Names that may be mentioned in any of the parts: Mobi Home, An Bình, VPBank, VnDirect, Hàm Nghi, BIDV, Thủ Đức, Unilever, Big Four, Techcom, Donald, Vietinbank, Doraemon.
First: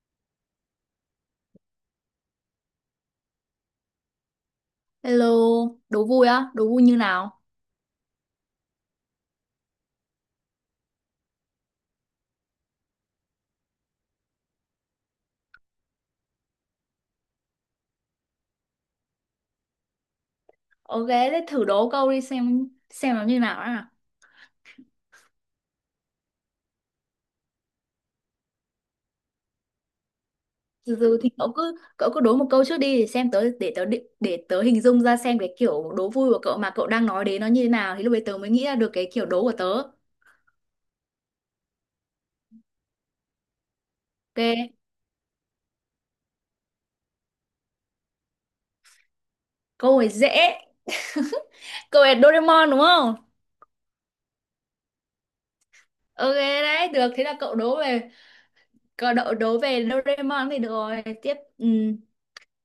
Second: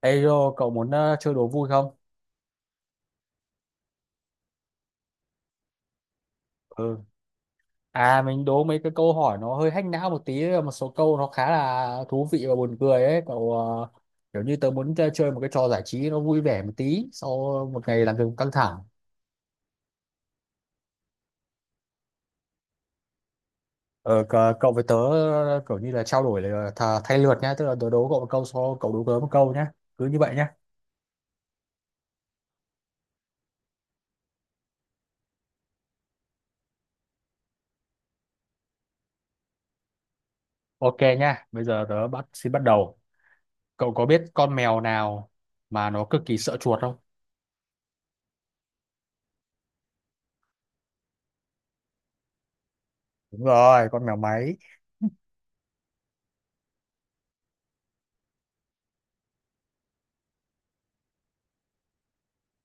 Ê Rô, cậu muốn chơi đố vui không? Hello, đố vui á, đố vui như Ừ. nào? Mình đố mấy cái câu hỏi nó hơi hack não một tí, một số câu nó khá là thú vị và buồn cười ấy. Kiểu như tớ muốn chơi một cái trò giải trí nó vui vẻ một tí sau một ngày làm việc căng thẳng. Ok, thế thử đố câu đi xem nó như nào á. Cậu với tớ, kiểu như là trao đổi là thay lượt nhá, tức là tớ đố cậu một câu sau cậu đố tớ một câu nhá. Cứ như vậy nhá. Từ từ thì cậu cứ đố một câu trước đi để xem tớ, để tớ hình dung ra xem cái kiểu đố vui của cậu mà cậu đang nói đến nó như thế nào thì lúc đấy tớ mới nghĩ ra được cái kiểu đố của tớ. Ok nhá, bây giờ tớ xin bắt đầu. Cậu có biết con Ok, mèo nào mà nó cực kỳ sợ chuột không? câu này dễ. Câu này Doraemon đúng không? Đúng rồi, con mèo máy. Ok đấy, được thế là cậu đố về cậu đố, đố về Doraemon thì được rồi. Tiếp, ừ.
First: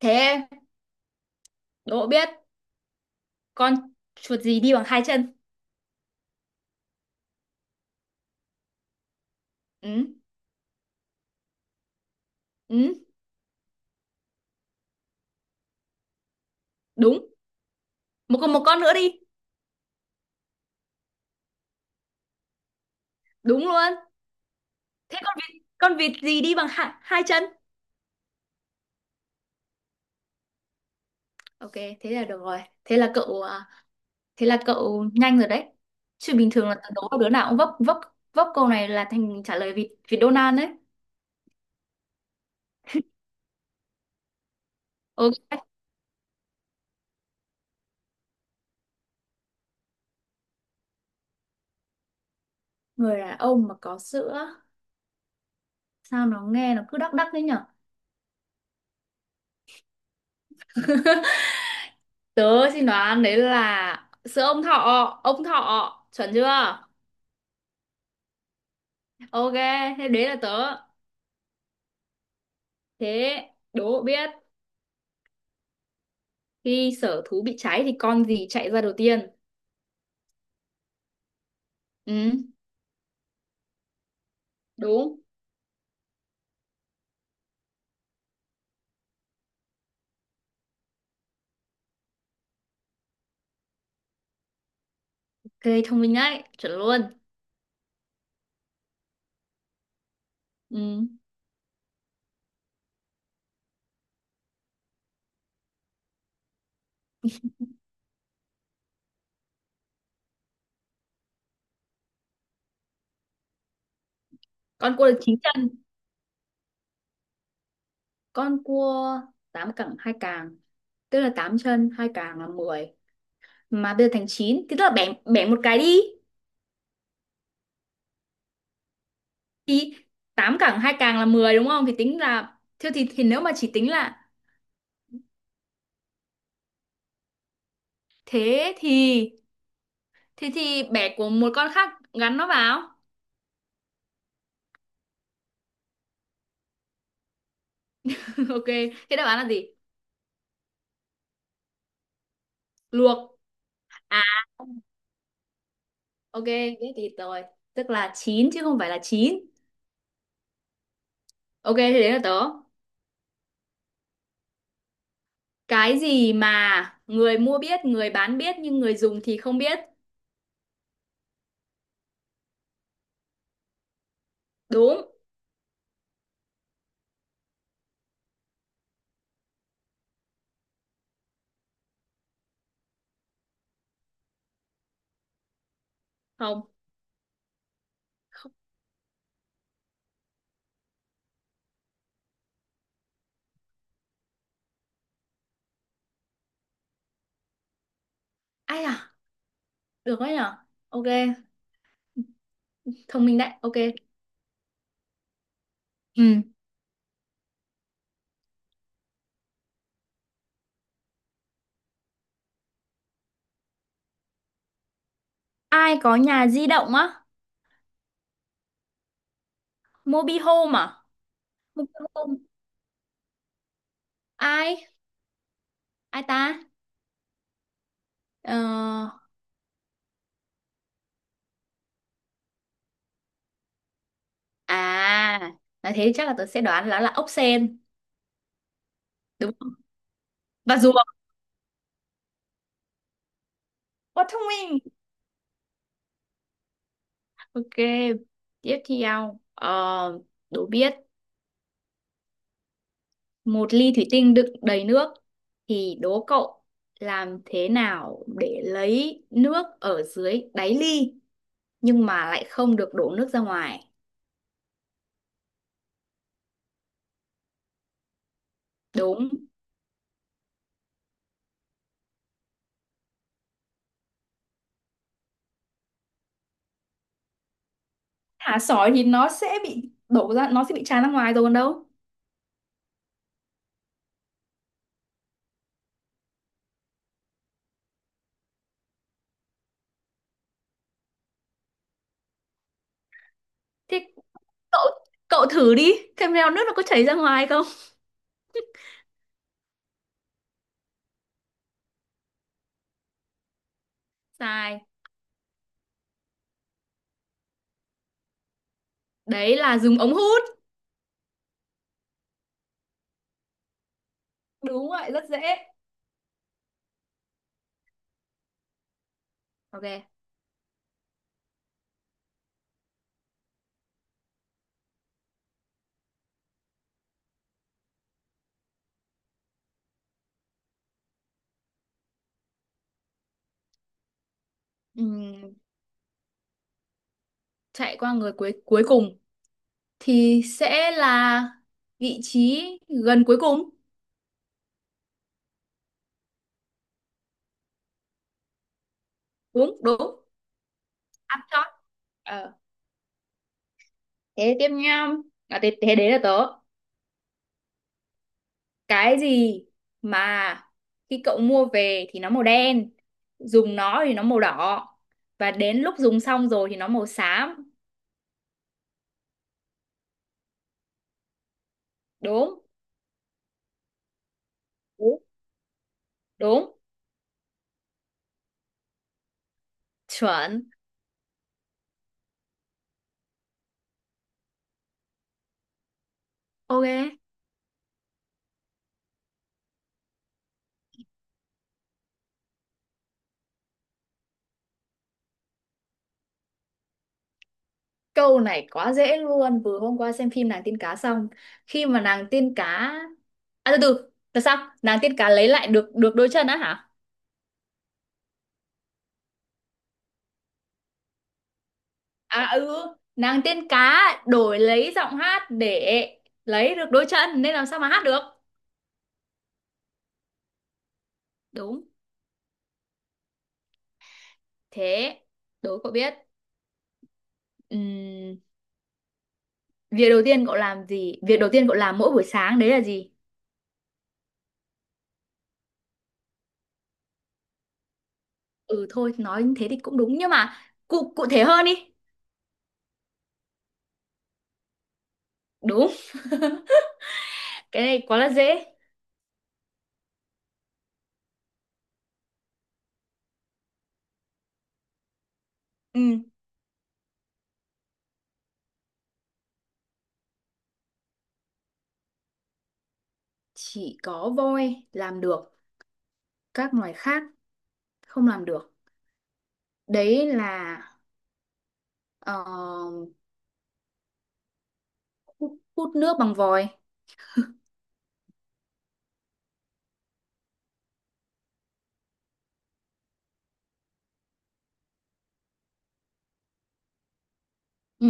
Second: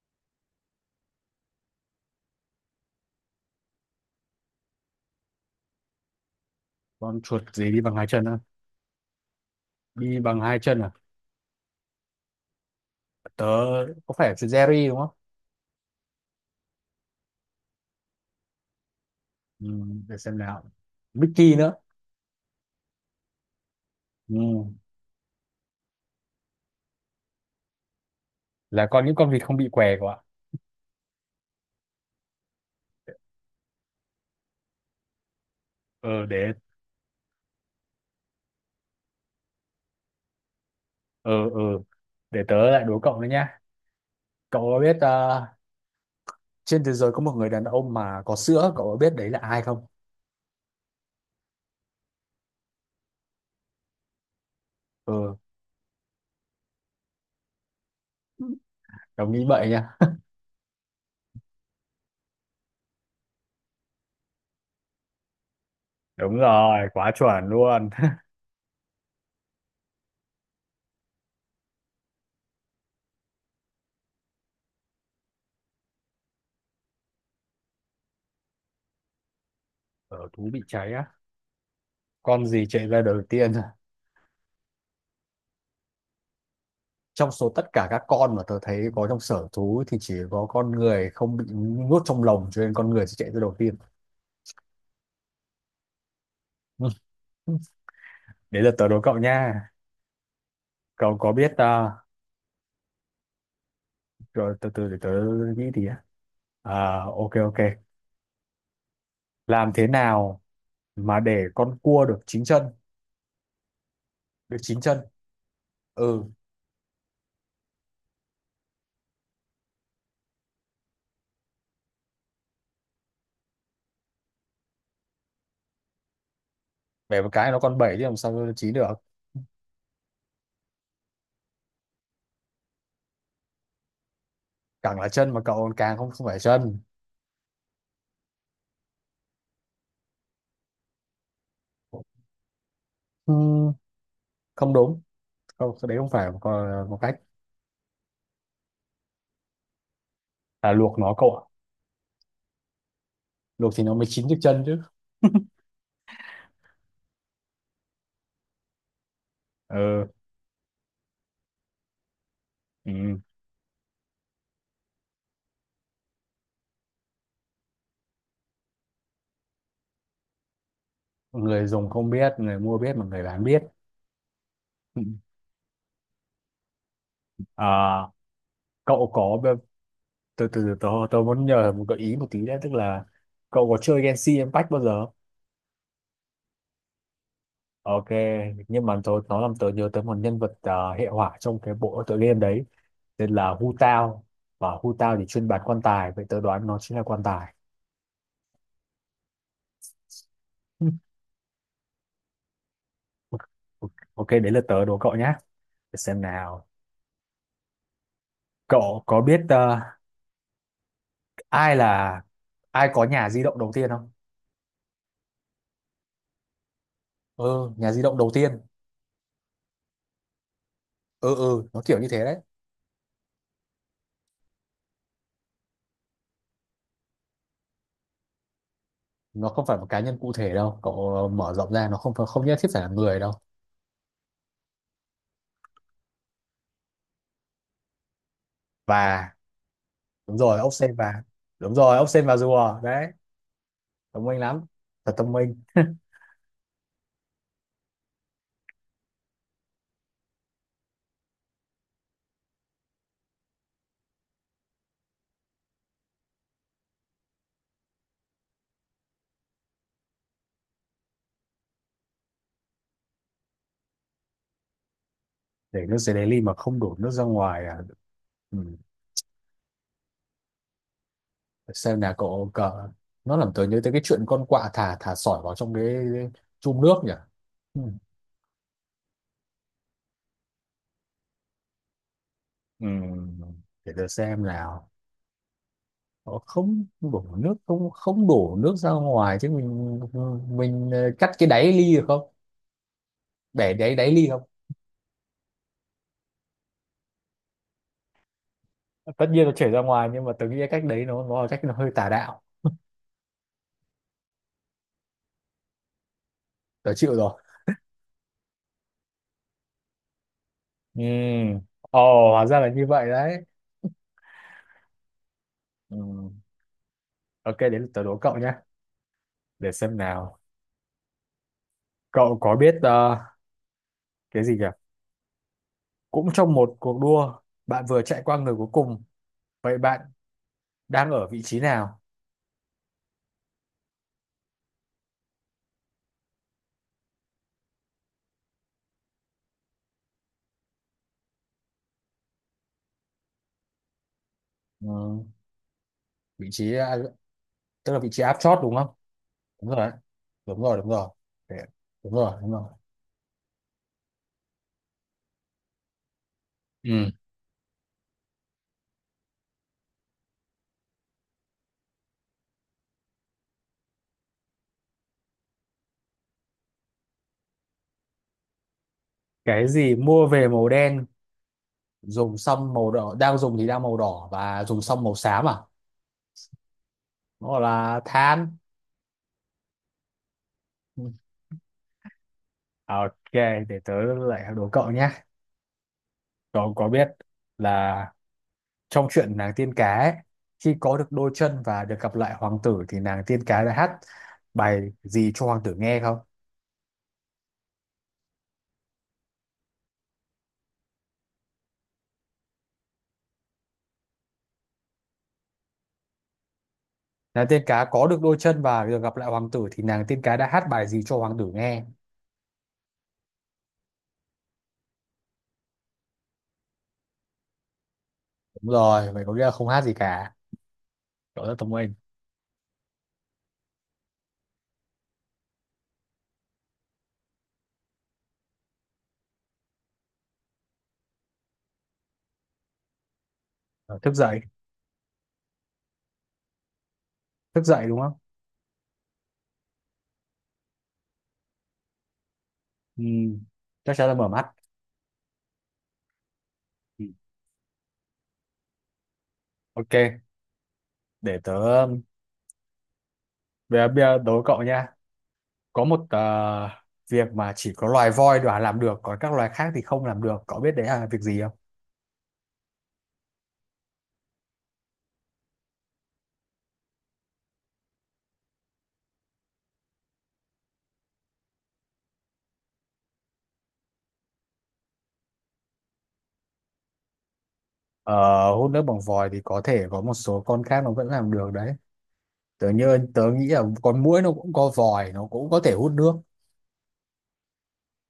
Thế đố biết con chuột gì đi bằng hai chân? Con chuột gì đi bằng hai chân á? Ừ. Đi bằng hai chân à, Ừ. tớ có phải là Jerry đúng không? Đúng. Một con nữa đi. Ừ, để xem nào. Mickey nữa. Đúng luôn. Ừ, Thế con vịt gì đi bằng hai chân? là con những con vịt không bị què của ạ. Ok thế là được rồi, thế là cậu à, thế là cậu nhanh rồi đấy, Ờ chứ bình để thường là tớ đố đứa nào cũng vấp. Vấp câu này là thành trả lời vịt vịt Donald đấy. ờ ờ Để tớ lại đố cậu nữa nhá. Cậu có biết, Ok, trên thế giới có một người đàn ông mà có sữa, cậu có biết đấy là ai không? người đàn ông mà có sữa, Ờ, sao nó nghe nó cứ đắc đắc đấy nhở. đồng nghĩ vậy nha. Tớ xin đoán đấy là sữa ông thọ. Ông thọ chuẩn Đúng chưa? rồi, quá chuẩn luôn. Ok, thế đấy là tớ. Thế, đố biết khi sở thú bị cháy thì con gì chạy ra đầu tiên? Ở thú bị cháy á, con Ừ. gì chạy ra đầu tiên? Đúng. Trong số tất cả các con mà tớ thấy có trong sở thú thì chỉ có con người không bị nuốt trong lồng cho nên con người sẽ chạy ra đầu tiên. Ok, thông minh đấy, chuẩn luôn. Ừ. Đấy là tớ đố cậu nha. Ừ. Cậu có biết à, Rồi từ từ để tớ nghĩ thì á. À, ok ok. Làm thế nào mà để con cua được chín chân, được chín Con chân? cua được chín chân? Ừ, Con cua tám cẳng hai càng, tức là tám chân hai càng là 10, mà bây giờ thành 9, thì tức là bẻ bẻ một cái đi. bẻ một cái nó còn bảy chứ làm sao nó chín được. Thì tám cẳng hai càng là 10 đúng không, thì tính là thế thì nếu mà chỉ tính là Càng là chân mà cậu còn càng không không phải chân. thế thì bẻ của một con khác gắn nó vào. Ừ, không đúng. Không, cái đấy không phải một cách Ok, thế đáp án là gì? là luộc nó cậu ạ. Luộc Luộc thì nó mới à. chín được chân chứ. Ok, biết thì rồi, tức là 9 chứ không phải là chín. Ừ, Ok, thế đấy là tớ. ừ. Cái gì mà người mua biết, người bán biết nhưng người dùng thì không biết. Người dùng không biết, người mua biết mà người bán biết. Đúng À, cậu có tôi từ từ tôi muốn nhờ một gợi ý một tí đấy, tức là cậu có chơi Genshin Impact bao giờ? không? Ok, Không. nhưng mà tôi nó làm tớ nhớ tới một nhân vật, hệ hỏa trong cái bộ tựa game đấy tên là Hu Tao, và Hu Tao thì chuyên bán quan tài, vậy tớ đoán nó chính là quan tài. Ai à? Được đấy nhở? Ok, thông minh Ok. đấy. Ok. Ok, đấy là tớ đố cậu nhé. Để xem Ừ. nào. Cậu có biết, ai là ai có nhà di động đầu tiên không? Ai có nhà di động á? Ừ, nhà di động đầu tiên. Mobi Home à? Ừ ừ, nó Mobi kiểu như thế đấy. Home. Ai? Ai ta? Ờ... Nó không phải một cá nhân cụ thể đâu cậu, mở rộng ra nó không nhất thiết phải là người đâu. À, nói thế thì chắc là tớ sẽ đoán là ốc sên. Và Đúng không? đúng rồi, ốc Và rùa. sên và đúng rồi, ốc sên và rùa đấy. Thông Quá minh thông lắm. minh. Thật thông minh. Ok. Tiếp theo. Ờ, đố biết một ly thủy tinh đựng đầy nước, thì đố cậu làm thế nào để lấy nước ở dưới đáy ly nhưng mà lại không được đổ nước ra ngoài. Để nước dưới đáy ly mà không đổ nước ra ngoài à? Ừ. Đúng. Xem nào cậu cờ, nó làm tớ nhớ tới cái chuyện con quạ thả thả sỏi vào trong cái chum nước nhỉ. Ừ. Thả sỏi thì nó sẽ bị đổ ra, nó sẽ bị tràn ra ngoài rồi còn đâu. Ừ. Để tớ xem nào. Ờ, không không đổ nước ra ngoài chứ mình, cắt cái đáy ly được không, để đáy Thế đáy ly không? cậu, cậu thử đi, xem nào nước nó có chảy ra ngoài không. Tất nhiên nó chảy ra ngoài nhưng mà tớ nghĩ cái cách đấy nó là cách nó hơi tà đạo. Sai. Tớ chịu rồi. Đấy là dùng ống hút. Ừ, ồ hóa ra là như vậy đấy. Đúng vậy, rất dễ. Ừ. Ok, đến lượt tớ đố cậu nhé. Để xem Ok. nào. Cậu có biết, ờ, cái gì nhỉ cũng trong một cuộc đua, bạn vừa chạy qua người cuối cùng, vậy bạn đang ở vị trí nào? Ừm, chạy qua người cuối cuối cùng thì sẽ là vị trí gần cuối cùng. Ừ. Vị trí, tức là vị trí áp chót đúng không? Đúng rồi Đúng đấy. đúng. Đúng rồi đúng rồi. Ăn Để- chót. đúng rồi đúng Ờ, rồi. thế tiếp nha. À, thế, thế đấy là tớ. Ừ. Cái gì mà khi cậu mua về thì nó màu đen, dùng nó thì nó màu đỏ, và đến lúc dùng xong rồi thì nó màu xám. Cái gì mua về màu đen, dùng Đúng. xong màu đỏ, đang dùng thì đang màu đỏ và dùng xong màu Đúng. xám à? Đúng. Nó gọi là than. Chuẩn. Ừ. À, ok. Để tớ lại đố cậu nhé. Cậu Ok, có biết là trong chuyện nàng tiên cá ấy, khi có được đôi chân và được gặp lại hoàng tử thì nàng tiên cá đã hát bài gì cho hoàng tử nghe không? câu này quá dễ luôn, vừa hôm qua xem phim nàng tiên cá xong. Khi mà nàng tiên cá, à từ từ là sao, nàng tiên cá lấy lại được được đôi chân á hả? Nàng tiên cá có được đôi chân và được gặp lại hoàng tử thì nàng tiên cá đã hát bài gì cho hoàng tử nghe. À ừ, nàng tiên cá đổi lấy giọng hát để lấy được đôi chân nên làm sao mà hát được. Đúng rồi, vậy có nghĩa là không hát gì cả. Cậu rất thông Đúng, minh. thế, đố cậu biết. Ừm, việc đầu tiên cậu làm gì? Việc đầu tiên cậu làm mỗi buổi sáng đấy là gì? Ờ, thức dậy, thức dậy đúng không? Ừ thôi, nói như thế thì cũng đúng nhưng mà cụ cụ thể hơn đi. ừ, Chắc chắn là mở mắt. Đúng, Ừ. cái này quá là dễ. Ok, để tớ bây giờ đố cậu nhé. Có một, Ừ, việc mà chỉ có loài voi đoả làm được còn các loài khác thì không làm được, cậu biết đấy là việc gì không? chỉ có voi làm được, các loài khác không làm được. Đấy là ờ, hút, hút nước bằng vòi. Ờ, hút nước bằng vòi thì có thể có một số con khác nó vẫn làm được đấy. Tớ nghĩ là con muỗi nó cũng có vòi, nó cũng có thể hút nước. Ừ,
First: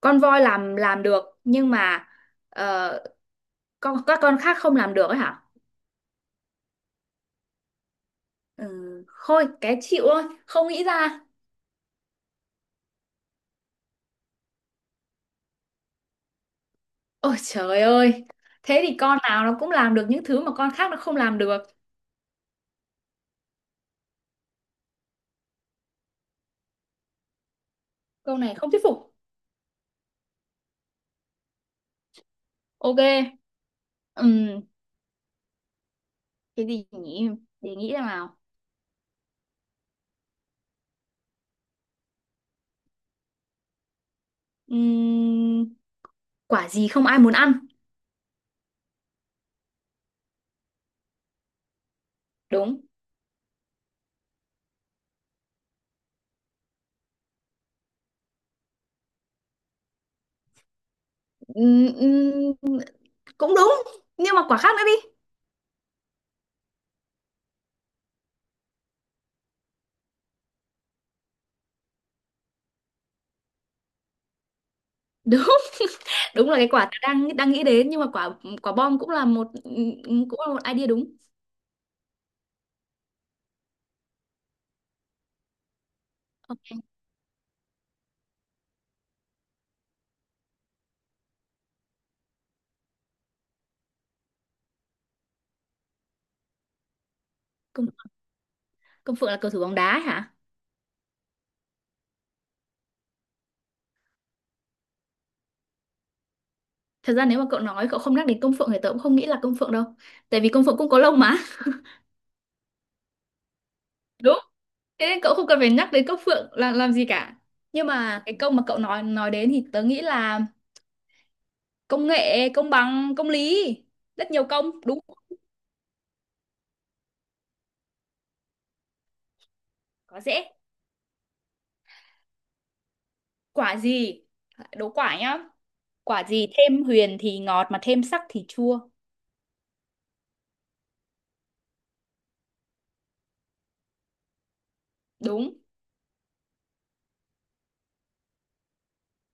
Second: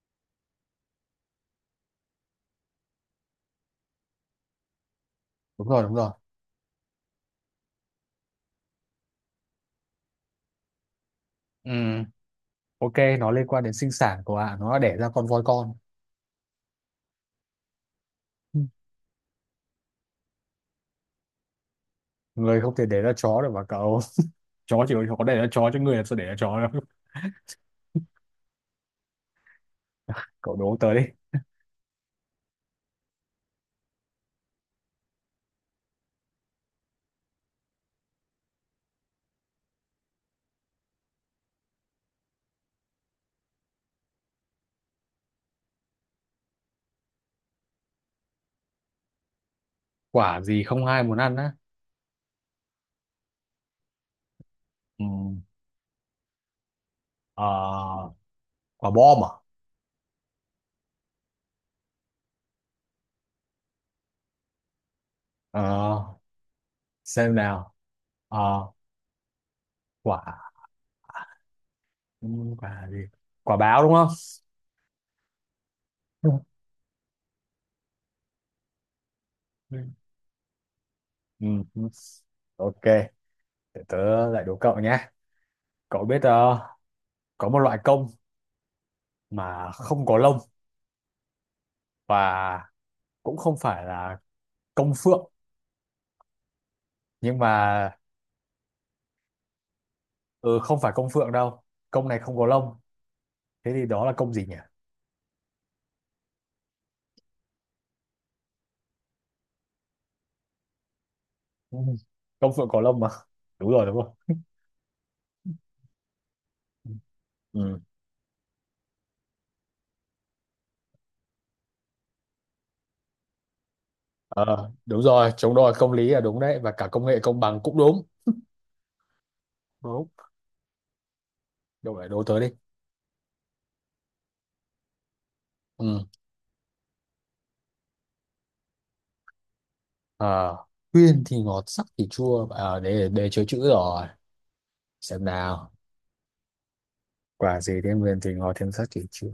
con voi làm được nhưng mà ờ, con các con khác không làm được ấy hả. Đúng rồi đúng rồi. Ừ, thôi cái chịu thôi không nghĩ ra. Ừ, ok, nó liên quan đến sinh sản của ạ, nó đã đẻ ra con voi con. Ôi trời ơi, Ừ. thế thì con nào nó cũng làm được những thứ mà con khác nó không làm được. Người không thể để ra chó được mà cậu. Chó chỉ có để ra chó chứ người làm sao để ra chó đâu. Câu này không thuyết phục. Cậu đố tớ đi. Ok. Ừm, cái gì nhỉ, để nghĩ ra nào. Ừm, quả gì không ai muốn ăn? Quả gì không ai muốn ăn á? Đúng. Ừ. Ờ, quả bom à? Ừm, ừm, cũng đúng nhưng mà quả khác nữa đi. Ờ, xem nào. Ờ, quả Quả gì, quả báo đúng không? Đúng. Ừ. Đúng là cái quả tớ đang đang nghĩ đến nhưng mà quả, quả bom cũng là một cũng là một idea đúng. Ừ. Ừ. Ok, để tớ lại đố cậu nhé. Cậu biết, có một loại công mà không có lông và cũng không phải là công phượng nhưng Công, mà... công phượng là cầu thủ bóng đá ấy hả? Ừ, không phải công phượng đâu, công này không có lông, thế thì đó là công gì nhỉ? Thật ra nếu mà cậu nói cậu không nhắc đến công phượng thì tớ cũng không nghĩ là công phượng đâu, tại vì công phượng cũng có lông mà. Ừ. Công phượng có lông mà, đúng rồi đúng không? Đúng, thế nên cậu không cần phải nhắc đến công phượng là làm gì cả. Ừ. Nhưng mà cái công mà cậu nói đến thì tớ nghĩ là công nghệ, công bằng, công lý, rất nhiều Ờ, công đúng. đúng rồi, chống đòi công lý là đúng đấy, và cả công nghệ công bằng cũng đúng. Đúng. Quá dễ. Cậu lại đố tớ đi. Quả gì, đố quả nhá. Ừ. Quả gì thêm huyền thì ngọt mà thêm sắc thì chua? Ờ, huyền thì ngọt sắc thì chua à, để chữ rồi, xem Đúng. nào. Quả gì thêm huyền thì ngọt thêm sắc thì chua,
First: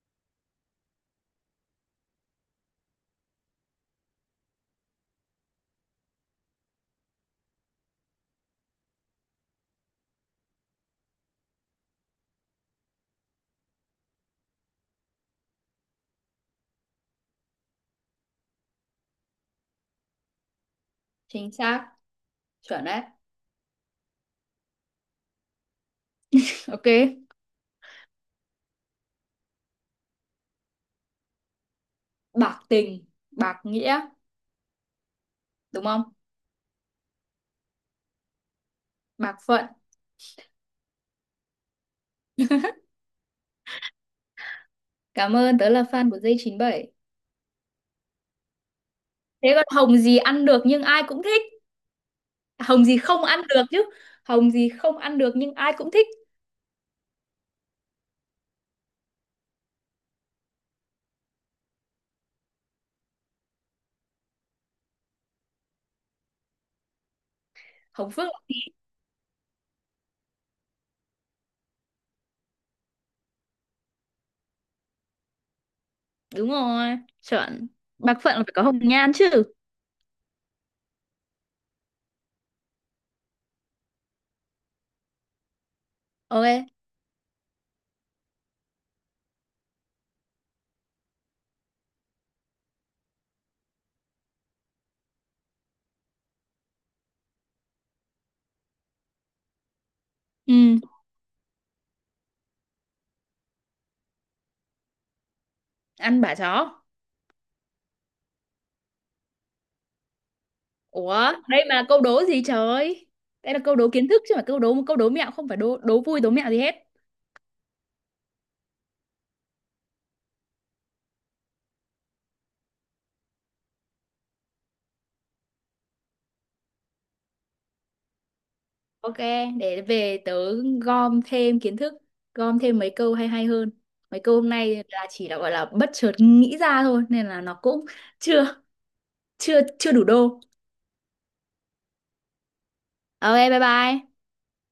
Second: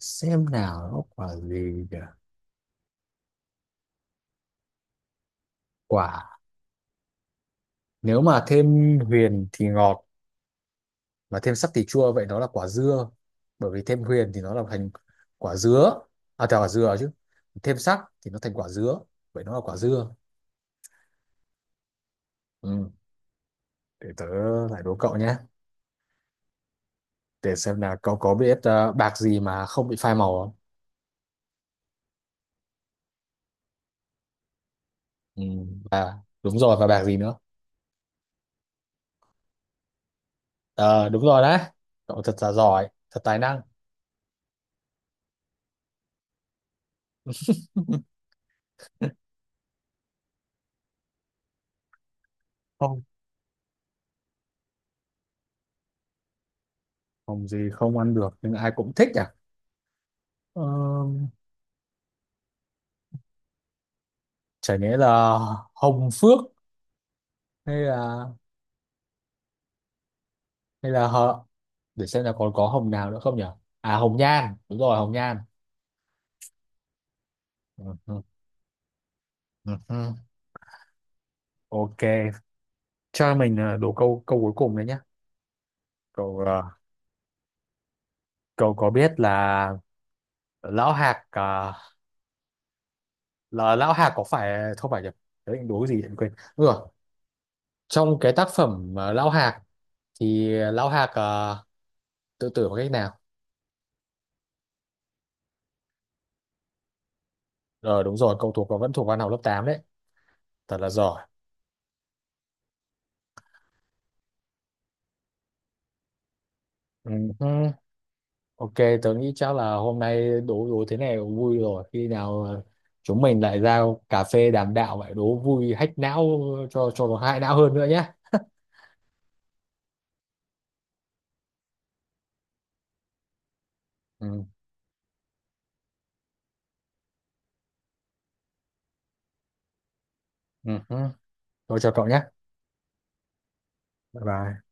xem nào nó quả gì nhỉ? Quả, nếu mà thêm huyền thì ngọt mà thêm sắc thì chua, vậy nó là quả dưa, bởi vì thêm huyền thì nó là thành quả dứa, à thành quả dừa chứ, thêm sắc thì nó thành quả dứa, vậy nó là quả dưa. Chính xác. Chuẩn Ừ. đấy. Để tớ lại đố cậu nhé. Ok, Để xem là cậu có biết, bạc gì mà không bị phai màu không? bạc tình, bạc nghĩa, Ừ. đúng không? Đúng rồi, và bạc gì nữa? Bạc phận. Ờ đúng rồi đấy, cậu thật là giỏi, thật tài năng. Cảm ơn, tớ là fan của dây 97. Thế còn hồng gì ăn được nhưng ai cũng thích. Hồng gì Không. không ăn được chứ. Hồng gì không ăn được nhưng ai cũng thích. Hồng gì không ăn được nhưng ai cũng thích à? Ờ, chả nhẽ là hồng phước, hay Hồng phượng. là, hay là hợ để xem là còn có hồng nào nữa không nhỉ. À hồng nhan, đúng rồi hồng nhan. Đúng rồi, chuẩn. Ừ, Bạc ừ, phận là phải có hồng nhan chứ. ừ, ừ. Ok, cho mình, đố câu câu cuối cùng đấy nhá. cậu ờ, Ok. Cậu có biết là lão hạc, ờ, là lão hạc có phải không phải nhỉ đấy đố cái gì vậy? Quên ừ, trong cái tác phẩm, Lão Hạc thì Ừ, Lão Hạc, tự tử bằng cách nào? ăn bả chó. Ờ đúng rồi, cậu thuộc và vẫn thuộc văn học lớp 8 đấy. Thật là giỏi. Ủa, đây mà là câu đố gì trời? Đây là câu đố kiến thức chứ, mà câu đố, câu đố mẹo không phải đố, đố vui, đố mẹo gì hết. Ừ, hứ. Ok, tớ nghĩ chắc là hôm nay đố đố thế này cũng vui rồi. Khi nào, chúng mình lại ra cà phê đàm đạo vậy đố vui hack não, cho nó hại não hơn nữa nhé. Ok, để về tớ gom thêm kiến thức, gom thêm mấy câu hay hay hơn. Mấy câu Ừ, hôm nay là chỉ là gọi là bất chợt nghĩ ra thôi nên là nó cũng chưa chưa chưa đủ đô. ừ, hứ. Thôi chào cậu nhé. Ok, bye bye. Bye bye.